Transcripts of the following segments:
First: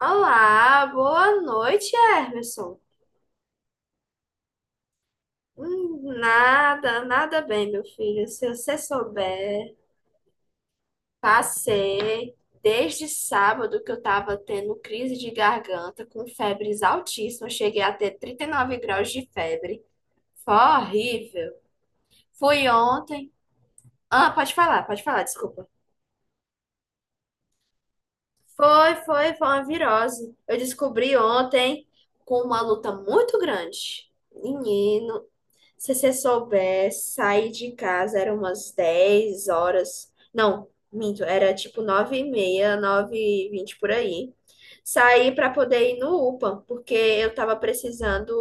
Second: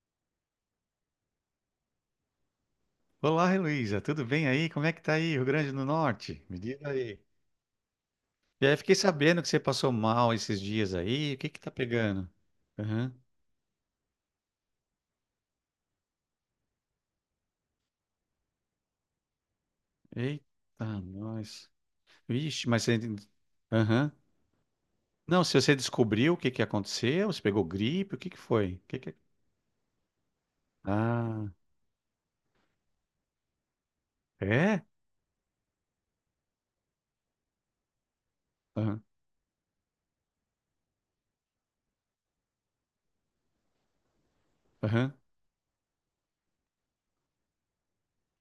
Olá, boa noite, Emerson. Olá, Heloísa, tudo bem aí? Como é que tá aí, Rio Grande do Norte? Me diz Nada, aí. nada bem, meu filho. Se E aí, você fiquei sabendo que você souber, passou mal esses dias aí. O que que tá pegando? passei desde Aham. sábado que eu tava tendo crise de garganta com febres altíssimas. Cheguei a ter 39 graus de febre. Foi Eita, horrível. nós. Fui Vixe, mas você... ontem. Aham. Ah, pode falar, Não, se desculpa. você descobriu o que que aconteceu, você pegou gripe, o que que foi? Foi, É? foi, foi uma virose. Eu descobri Ah, ontem com uma luta muito grande. é? Menino, se você soubesse, sair de casa era umas Aham, 10 horas. Não, minto, era tipo 9h30, 9h20 por aí. aham, Saí para poder ir no UPA, porque eu tava precisando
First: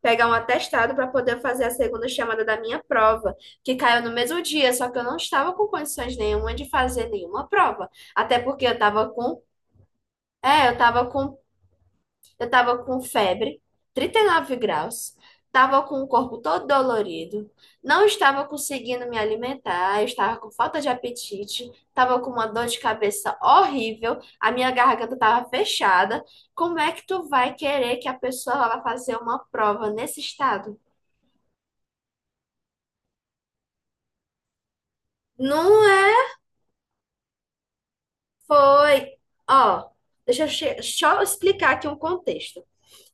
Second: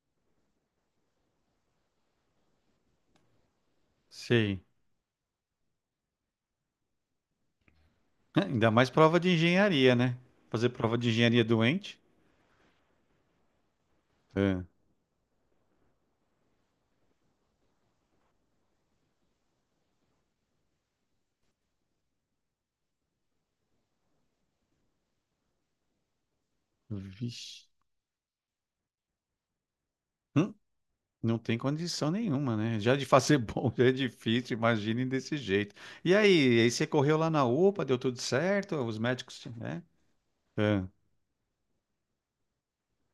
pegar um atestado para poder fazer a segunda chamada da minha prova, que caiu no mesmo sei. dia, só que eu não estava com condições nenhuma de fazer nenhuma prova. Até Ah, porque ainda eu mais tava prova de com, engenharia, né? é, Fazer prova de engenharia doente? eu tava com febre, trinta e nove Ah, graus, tava com o corpo todo dolorido, não estava conseguindo me alimentar, eu estava com falta de apetite, tava com uma dor de cabeça horrível, a minha garganta tava fechada. Como é que tu vai vixe. querer que a pessoa vá fazer uma prova nesse Hum? estado? Não tem condição nenhuma, né? Já de fazer bom já é difícil, imagine desse jeito. Não é, E aí, você correu lá na UPA, deu tudo certo? Os foi. médicos, né? Ó, deixa eu Ah, só explicar aqui um contexto.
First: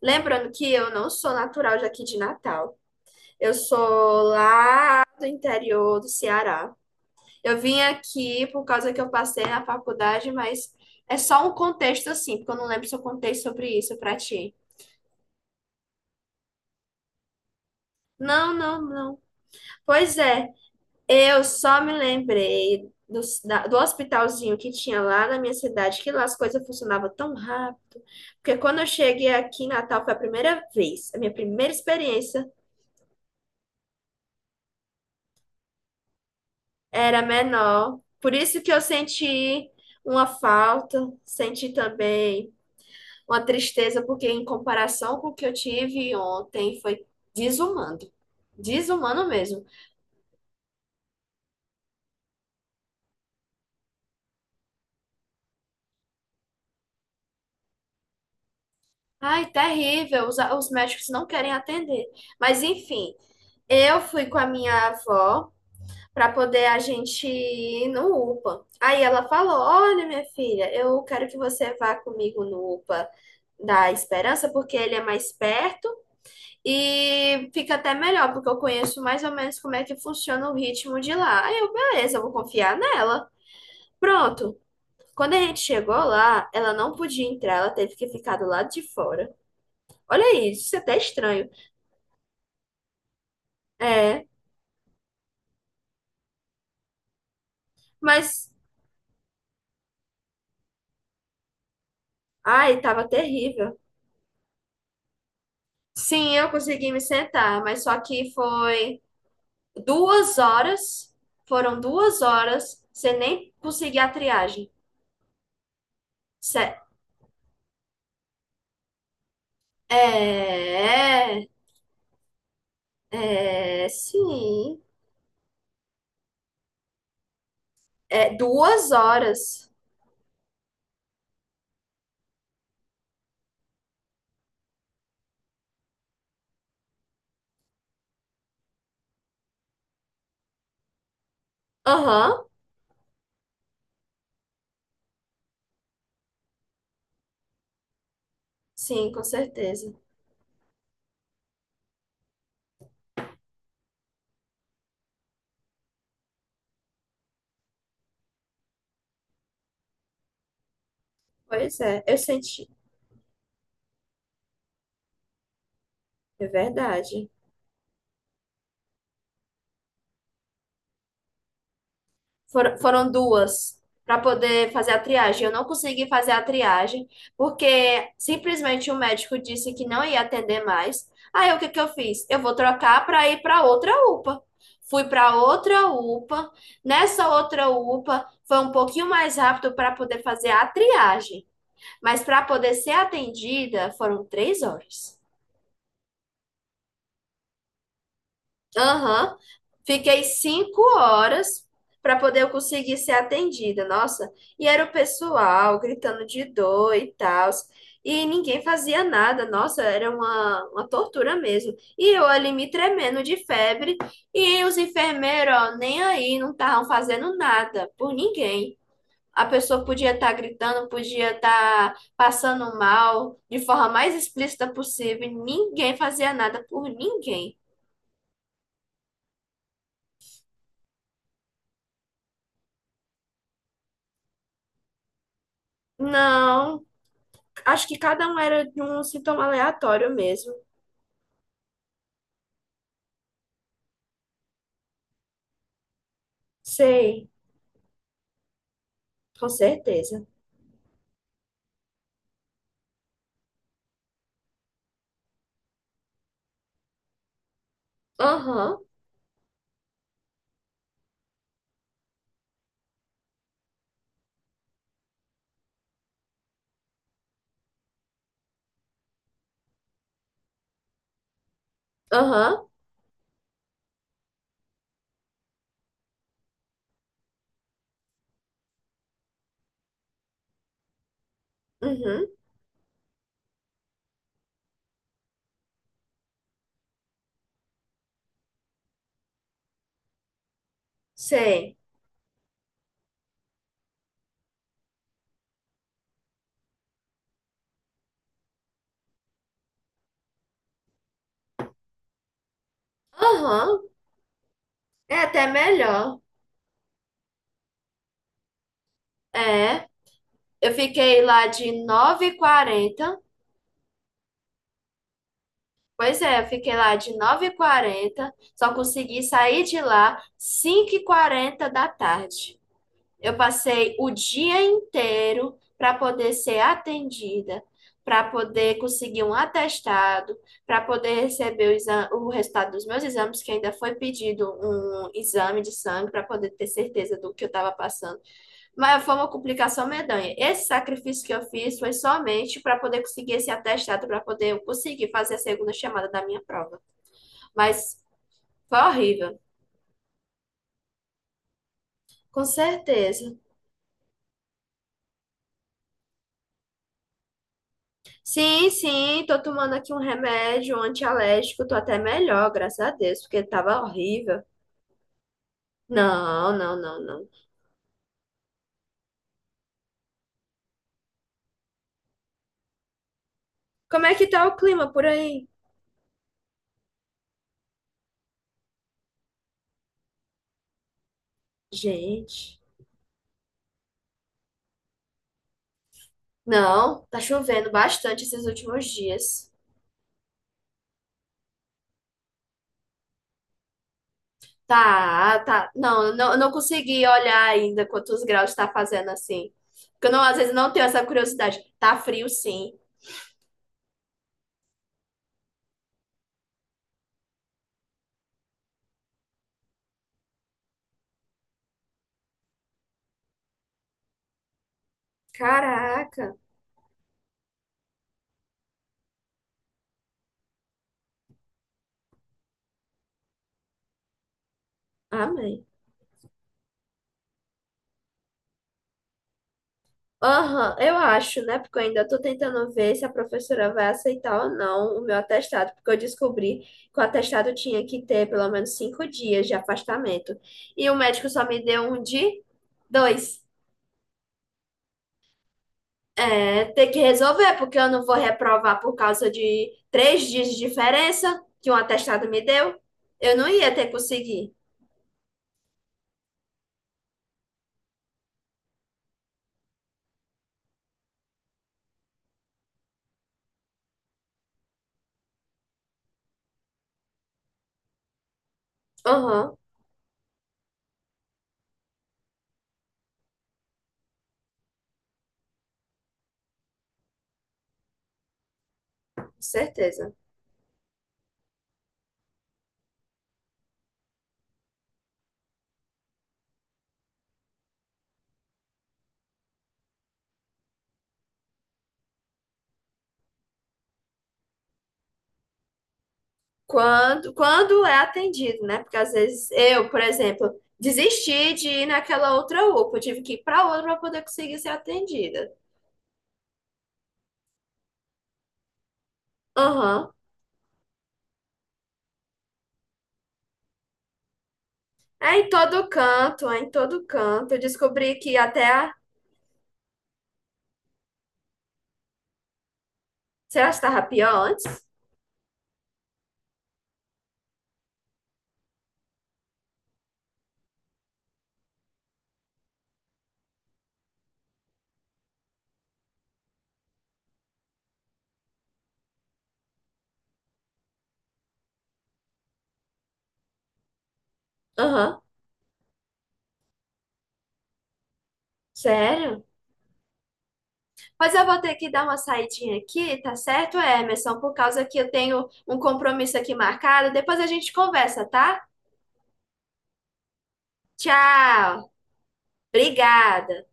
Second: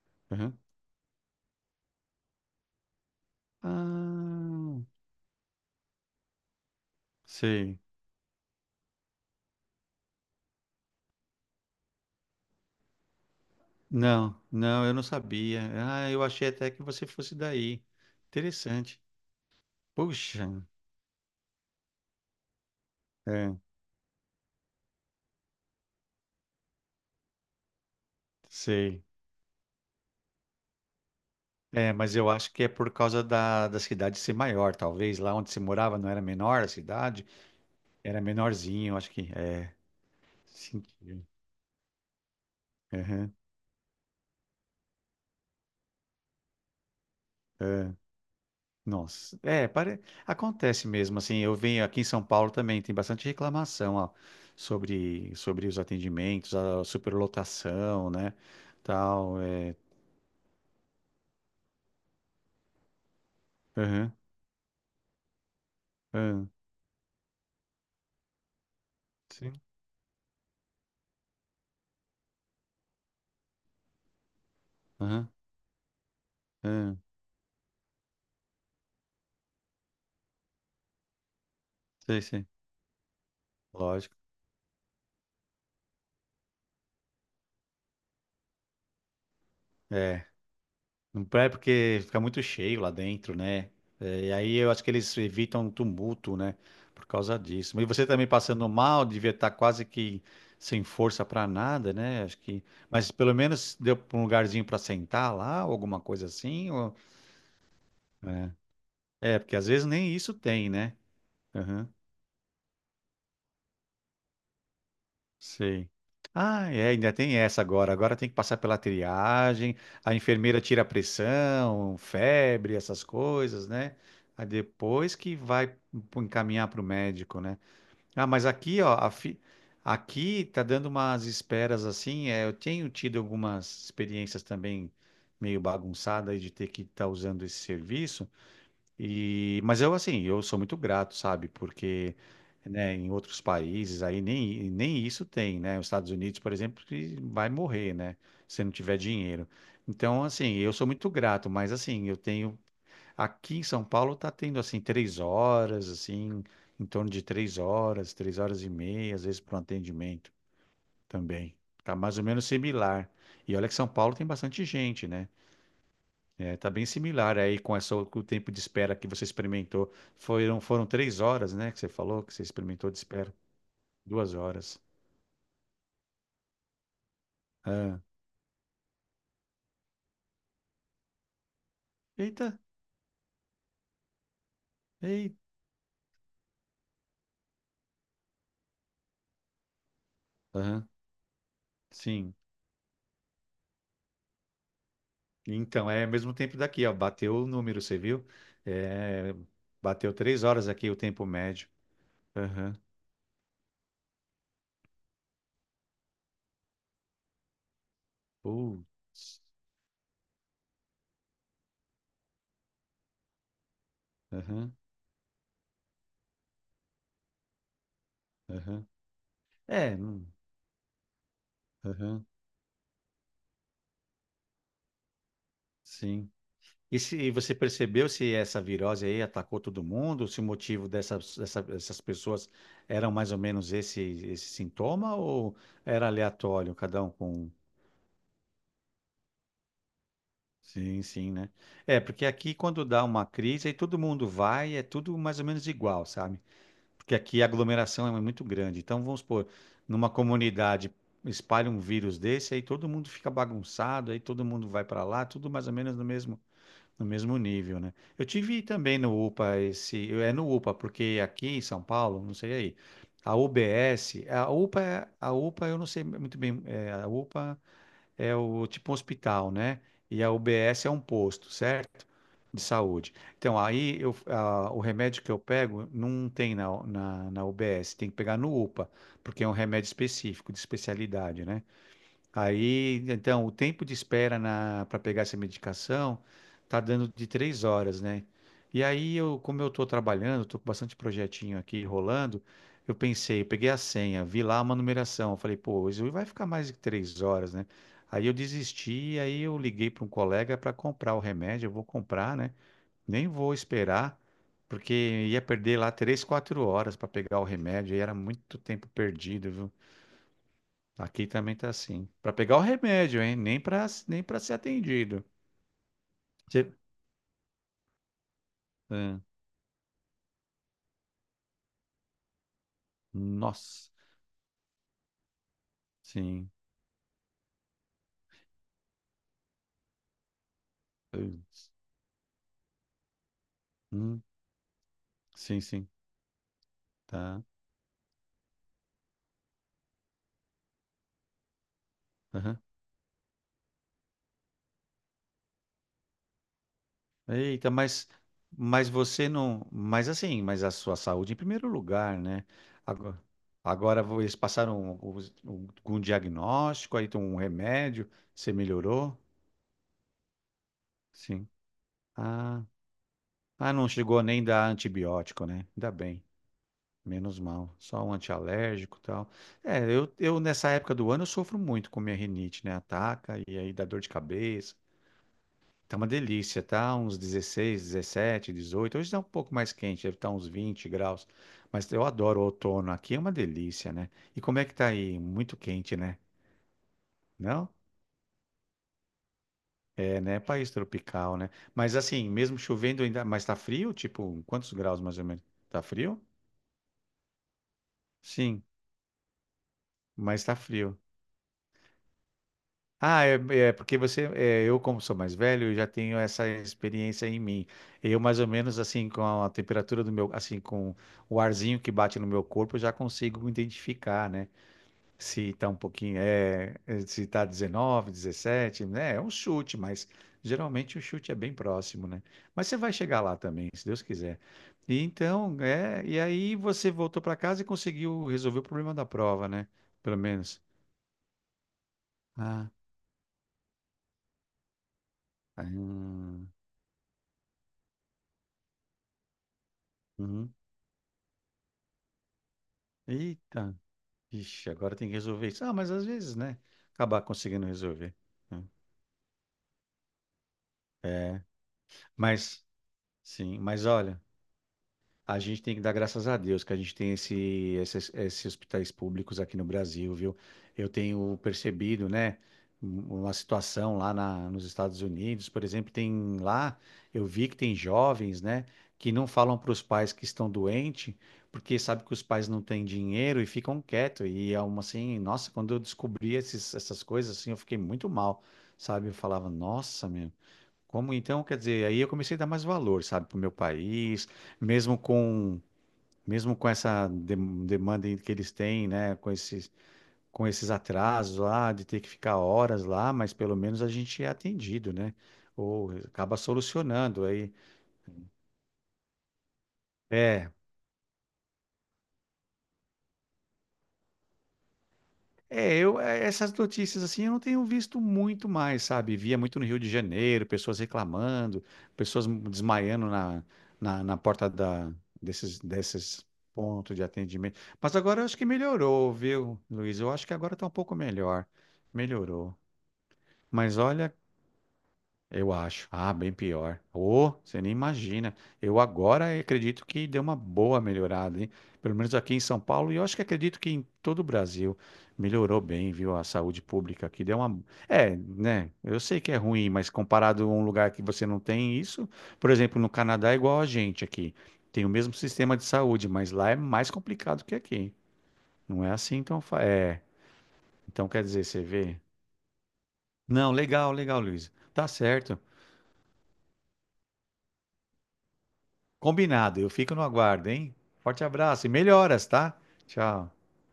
Lembrando aham. que eu não sou natural daqui de Natal. Eu sou lá Ah, do interior do Ceará. Eu sei. vim aqui por causa que eu passei na faculdade, mas é só um contexto assim, porque eu não lembro se eu contei sobre isso pra Não, ti. não, eu não sabia. Ah, eu achei até que você fosse daí. Não, não, Interessante. não. Pois é, Puxa, eu só me lembrei é, do hospitalzinho que tinha lá na minha cidade, que lá as coisas funcionavam tão rápido. Porque quando eu sei. cheguei aqui em Natal foi a primeira vez, a minha primeira É, mas eu experiência acho que é por causa da cidade ser maior, talvez. Lá onde você morava não era menor a era cidade, menor. era Por isso que eu menorzinho, eu acho que senti é. uma falta, Sentido. senti também Aham, uma tristeza, porque em comparação com o que eu tive ontem, foi é. desumano. Desumano Nossa, mesmo. é, acontece mesmo, assim, eu venho aqui em São Paulo também, tem bastante reclamação, ó, sobre os atendimentos, a superlotação, né, tal, Ai, é, terrível, os médicos não querem atender. Mas enfim, eu aham, fui com a minha avó para aham, poder a gente ir no UPA. Aí ela falou: sim. olha, minha filha, eu quero que você vá comigo no UPA da Esperança, porque ele é Aham, mais perto aham, e fica até melhor, porque eu conheço mais ou menos como é que funciona o ritmo de lá. Aí eu, beleza, eu sei, vou sei, confiar nela. lógico, Pronto. Quando a gente chegou lá, ela não podia entrar, ela teve que ficar do lado de fora. é. Olha isso, isso é até Não é estranho. porque fica muito cheio lá dentro, né? É, É. E aí eu acho que eles evitam tumulto, né? Por causa disso. Mas você também mas, passando mal, devia estar quase que sem força para nada, né? Acho que. ai, tava Mas pelo menos terrível. deu pra um lugarzinho para sentar lá, ou alguma coisa Sim, eu assim. consegui Ou... me sentar, mas só que É. foi É, porque às vezes nem isso duas tem, né? horas, foram 2 horas sem nem conseguir a triagem. Sei. Ah, Sé- é, ainda tem essa agora. Agora tem que passar pela triagem, a enfermeira tira a É, pressão, febre, essas coisas, é, né? Aí sim. depois que vai encaminhar para o médico, né? Ah, É, mas aqui, duas ó, horas. aqui tá dando umas esperas assim. É, eu tenho tido algumas experiências também meio bagunçadas aí de ter que estar usando esse serviço. E, mas eu, assim, eu sou muito grato, sabe? Porque, Aham, né, em outros países aí nem isso tem, né? Os Estados Unidos, por exemplo, que vai morrer, né? Se não tiver sim, com dinheiro. certeza. Então, assim, eu sou muito grato, mas, assim, eu tenho... Aqui em São Paulo tá tendo, assim, 3 horas, assim, em torno de 3 horas, 3 horas e meia, às vezes, para um atendimento também. Pois Tá é, mais eu ou menos senti. similar. E olha que São Paulo tem bastante gente, né? É É, tá bem verdade. similar aí com essa, com o tempo de espera que você experimentou. Foram 3 horas, né, que você falou que você Foram, experimentou de foram espera. duas para Duas poder horas. fazer a triagem. Eu não consegui fazer a triagem porque Ah, simplesmente o médico disse que não ia atender mais. Aí o que que eu fiz? Eu vou eita, trocar para ir para outra UPA. Fui para eita. outra UPA. Nessa outra UPA foi um pouquinho mais rápido para poder fazer a Aham, triagem, mas sim. para poder ser atendida foram 3 horas. Então, é mesmo tempo daqui, ó. Bateu o número, você viu? É, Aham. bateu Fiquei 3 horas cinco aqui o tempo horas médio. para poder eu Aham. conseguir ser atendida, nossa. E era o pessoal gritando de dor e tal. E ninguém fazia Putz. nada, nossa, era uma tortura mesmo. E eu ali me tremendo de febre. E Aham, os enfermeiros, ó, nem aí, não estavam fazendo nada por ninguém. aham. A pessoa É, podia estar gritando, podia estar aham, passando mal, de forma mais explícita possível. E ninguém sim. fazia nada por E se você ninguém. percebeu se essa virose aí atacou todo mundo, se o motivo dessas pessoas eram mais ou menos esse sintoma ou era aleatório, Não, cada um com. acho que cada um era de um sintoma aleatório mesmo. Sim, sim, né? É, porque aqui quando dá uma crise, aí todo mundo vai, é tudo mais ou menos igual, sabe? Porque Sei, aqui a aglomeração é muito grande. Então, vamos supor, com numa certeza. comunidade espalha um vírus desse, aí todo mundo fica bagunçado, aí todo mundo vai para lá, tudo mais ou menos no mesmo nível, né? Eu tive Aham, também no UPA esse, é no UPA, porque aqui em São Paulo, não sei aí, a UBS, a UPA, a UPA eu não sei muito bem, é, a UPA é o tipo um hospital, né? E a UBS é um posto, certo? aham, De saúde. Então, aí eu, o remédio que eu pego não tem na UBS, tem que pegar no UPA, porque é um remédio específico, de especialidade, né? uhum, Aí, então, o tempo de espera para pegar essa medicação tá dando de 3 horas, né? E aí eu, como eu tô trabalhando, tô com bastante projetinho sei. aqui rolando, eu pensei, eu peguei a senha, vi lá uma numeração, eu falei, pô, isso vai ficar mais de 3 horas, né? Aí eu desisti, aí eu liguei para um colega para comprar o remédio, eu vou comprar, né? Nem vou Aham, esperar, é porque ia até perder lá melhor. 3, 4 horas para pegar o remédio, e era muito tempo perdido, viu? É, eu fiquei Aqui lá também tá de assim. nove Pra h pegar o 40 remédio, hein? Nem para ser atendido. Pois é, eu fiquei Você- lá de nove h 40, só Ah, consegui sair de lá cinco h 40 da tarde. Eu nossa, passei o dia inteiro para poder sim. ser atendida, para poder conseguir um atestado, para poder receber Putz. O resultado dos meus exames, que ainda foi Hum, pedido um exame sim, de sim, sangue para poder ter certeza do tá. que eu estava passando. Mas foi uma complicação medonha. Esse sacrifício que eu fiz foi Aham. somente para poder conseguir esse atestado, para poder conseguir fazer a segunda chamada da minha prova. Eita, Mas mas foi você horrível. não, mas assim, mas a sua saúde em primeiro lugar, Com né? Agora, certeza. agora eles passaram algum diagnóstico, aí tem um remédio, você Sim, melhorou? sim, tô tomando aqui um remédio Sim. antialérgico, tô até melhor, Ah, graças a Deus, porque ah, tava não chegou horrível. nem dar antibiótico, né? Ainda bem. Não, não, não, não. Menos mal, só um antialérgico e tal. É, eu nessa época do ano eu sofro muito com minha rinite, né? Ataca e aí dá dor Como de é que tá o cabeça. clima por aí? Tá uma delícia, tá? Uns 16, 17, 18. Hoje tá um pouco mais quente, deve estar uns 20 graus. Mas eu adoro o Gente, outono, aqui é uma delícia, né? E como é que tá aí? Muito quente, né? não, tá chovendo Não? bastante esses últimos dias. É, né? País tropical, né? Mas assim, mesmo chovendo ainda, mas tá frio? Tipo, quantos graus mais ou Tá, menos? tá. Tá Não, frio? Eu não consegui olhar ainda quantos graus Sim, tá fazendo assim. Porque eu não, às mas vezes tá não tenho frio. essa curiosidade. Tá frio, sim. Ah, é, porque você, é, eu como sou mais velho, eu já tenho essa experiência em mim. Eu mais ou menos assim com a temperatura do meu, assim com o arzinho que bate no meu corpo, eu já consigo identificar, né? Se tá um pouquinho, Caraca. Se tá 19, 17, né? É um chute, mas geralmente o chute é bem próximo, né? Mas você vai chegar lá também, se Deus quiser. E então, Amém. é, e aí você voltou para casa e conseguiu resolver o problema da prova, né? Pelo menos. Aham, eu acho, né? Porque eu ainda tô Ah, tentando ver se a professora vai aceitar ou não o meu ah, atestado, porque eu descobri que o atestado tinha que ter pelo menos 5 dias de afastamento. uhum. E o médico só me deu um de dois. Eita, ixi, agora tem que resolver isso. Ah, mas às vezes, né? É, tem que Acabar resolver, conseguindo porque eu não resolver. vou Né? reprovar por causa de 3 dias de É, diferença que um atestado me mas, deu. Eu não sim, ia mas ter olha, conseguido. a gente tem que dar graças a Deus que a gente tem esses hospitais públicos aqui no Brasil, viu? Eu tenho percebido, né, uma situação lá nos Estados Unidos, por exemplo, tem lá, eu vi que tem jovens, né, que não Aham, falam para os pais que estão doentes, porque sabe que os pais não têm dinheiro e ficam quietos. E é uma assim, nossa, quando eu descobri essas coisas, assim, eu fiquei muito mal, sabe? Eu com falava, nossa, certeza. meu. Como então, quer dizer, aí eu comecei a dar mais valor, sabe, para o meu país, mesmo com mesmo com essa demanda que eles têm, né, com esses atrasos lá de ter que ficar horas lá, mas pelo menos a gente é atendido, né? Ou acaba solucionando Quando, aí. quando é atendido, né? Porque às vezes eu, por É, exemplo, desisti de ir naquela outra UPA, eu tive que ir para outra para poder conseguir ser atendida. é, eu, essas notícias assim, eu não tenho visto muito mais, sabe? Via muito no Rio de Aham. Janeiro, pessoas reclamando, pessoas desmaiando na porta da, É em todo desses canto, é em pontos de todo canto. Eu atendimento. Mas descobri agora eu que acho que até a. melhorou, viu, Luiz? Eu acho que agora tá um pouco melhor. Melhorou. Será que Mas estava olha, pior antes? eu acho. Ah, bem pior. Ô, você nem imagina. Eu agora acredito que deu uma boa melhorada, hein? Pelo menos aqui em São Paulo, e eu acho que acredito que em todo o Brasil melhorou bem, viu? A saúde pública aqui deu uma. É, né? Eu sei que é ruim, mas comparado a um lugar que você não tem isso, por exemplo, no Canadá é igual a gente aqui. Tem o mesmo Aham. sistema de saúde, mas lá é mais complicado que aqui. Não é assim, então. Sério? É. Então quer Pois dizer, eu vou você ter que vê. dar uma saidinha aqui, tá Não, certo, legal, legal, Emerson? Luiz. Por causa Tá que eu certo. tenho um compromisso aqui marcado. Depois a gente conversa, tá? Combinado. Eu fico no aguardo, hein? Forte abraço e Tchau. melhoras, tá? Tchau. Obrigada.